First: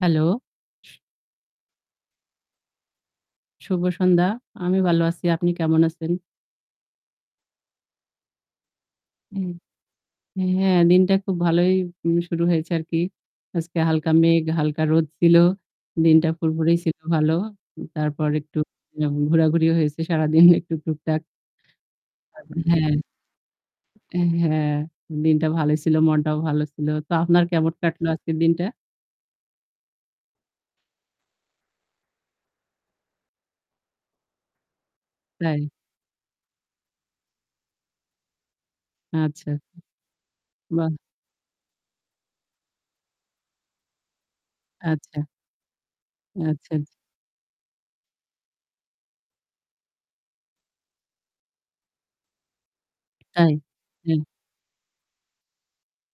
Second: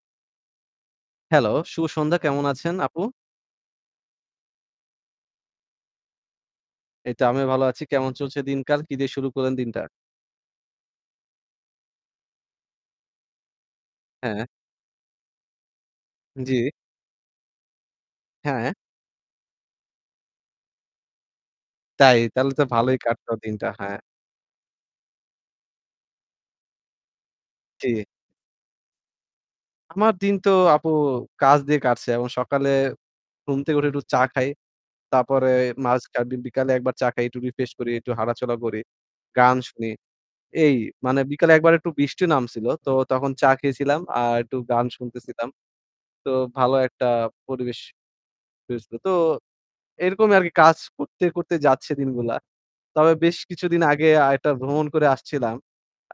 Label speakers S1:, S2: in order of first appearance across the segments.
S1: Hello শু
S2: hello. শুভ সন্ধ্যা কেমন আছেন আপু?
S1: শুভ সন্ধ্যা, আমি ভালো আছি। আপনি কেমন আছেন?
S2: এইতো আমিও ভালো আছি। কেমন চলছে দিনকাল কি দিয়ে শুরু
S1: হুম
S2: করলেন দিনটা?
S1: উ হ্যাঁ দিনটা খুব ভালোই উম শুরু হয়েছে আরকি। আজকে হালকা মেঘ,
S2: হ্যাঁ।
S1: হালকা রোদ ছিল। দিনটা
S2: জ্বী।
S1: ফুরফুরেই ছিল ভালো। তারপর একটু
S2: হ্যাঁ।
S1: ঘোরাঘুরিও হয়েছে সারাদিন একটু টুকটাক।
S2: তাই? তাহলে তো
S1: হ্যাঁ।
S2: ভালোই কাটতো দিনটা। হ্যাঁ।
S1: হ্যাঁ। দিনটা ভালো ছিল। মনটাও ভালো ছিল। তো আপনার কেমন
S2: জ্বি।
S1: কাটলো আজকের দিনটা?
S2: আমার দিন তো আপু কাজ দিয়ে কাটছে এবং সকালে ঘুম থেকে উঠে একটু চা খাই। তারপরে
S1: তাই?
S2: মাঝ কা বি বিকালে একবার চা খাই একটু রিফ্রেশ করি, একটু হাটাচলা করি,
S1: আচ্ছা।
S2: গান শুনি। এই
S1: বাহ!
S2: মানে বিকালে ১ বার একটু বৃষ্টি নামছিল। তো তখন চা খেয়েছিলাম আর একটু গান
S1: আচ্ছা।
S2: শুনতেছিলাম। তো
S1: আচ্ছা,
S2: ভালো
S1: আচ্ছা।
S2: একটা পরিবেশ হয়েছিল। তো এরকমই আরকি কাজ করতে, করতে যাচ্ছে দিনগুলা। তবে বেশ
S1: তাই?
S2: কিছুদিন আগে
S1: হুম।
S2: আ একটা ভ্রমণ করে আসছিলাম।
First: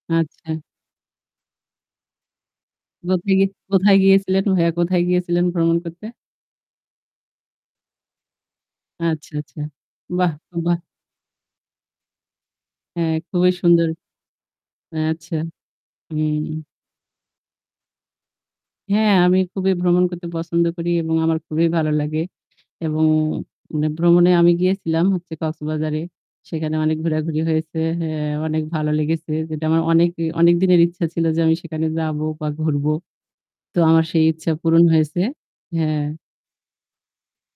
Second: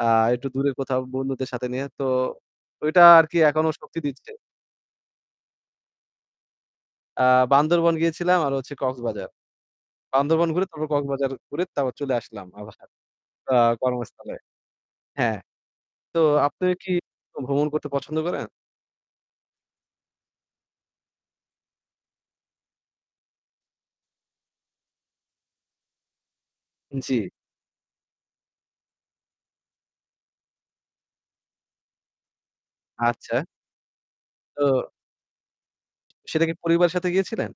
S2: অ্যাঁ একটু
S1: আচ্ছা।
S2: দূরে কোথাও বন্ধুদের সাথে নিয়ে তো ঐটা আরকি
S1: কোথেকে কোথায়?
S2: এখনো
S1: কোথায়
S2: শক্তি দিচ্ছে।
S1: গিয়েছিলেন ভাইয়া কোথায় গিয়েছিলেন ভ্রমণ করতে?
S2: অ্যাঁ বান্দরবন গিয়েছিলাম আর হচ্ছে কক্সবাজার।
S1: আচ্ছা, আচ্ছা। বাহ,
S2: বান্দরবন ঘুরে
S1: বাহ।
S2: তারপর কক্সবাজার ঘুরে তারপর চলে আসলাম আবার
S1: হ্যাঁ খুবই
S2: তো অ্যাঁ
S1: সুন্দর।
S2: কর্মস্থলে
S1: আচ্ছা,
S2: হ্যাঁ। তো
S1: হুম।
S2: আপনারা কি ভ্রমণ করতে পছন্দ করেন?
S1: হ্যাঁ আমি খুবই ভ্রমণ করতে পছন্দ করি এবং আমার খুবই ভালো লাগে। এবং মানে ভ্রমণে আমি গিয়েছিলাম হচ্ছে কক্সবাজারে। সেখানে অনেক
S2: জ্বি।
S1: ঘোরাঘুরি হয়েছে। অ্যাঁ অনেক ভালো লেগেছে। যেটা আমার অনেক অনেকদিনের ইচ্ছা ছিল যে আমি সেখানে যাবো বা ঘুরবো।
S2: আচ্ছা।
S1: তো আমার সেই ইচ্ছা পূরণ
S2: তো
S1: হয়েছে হ্যাঁ।
S2: সেটা কি পরিবারের সাথে গিয়েছিলেন?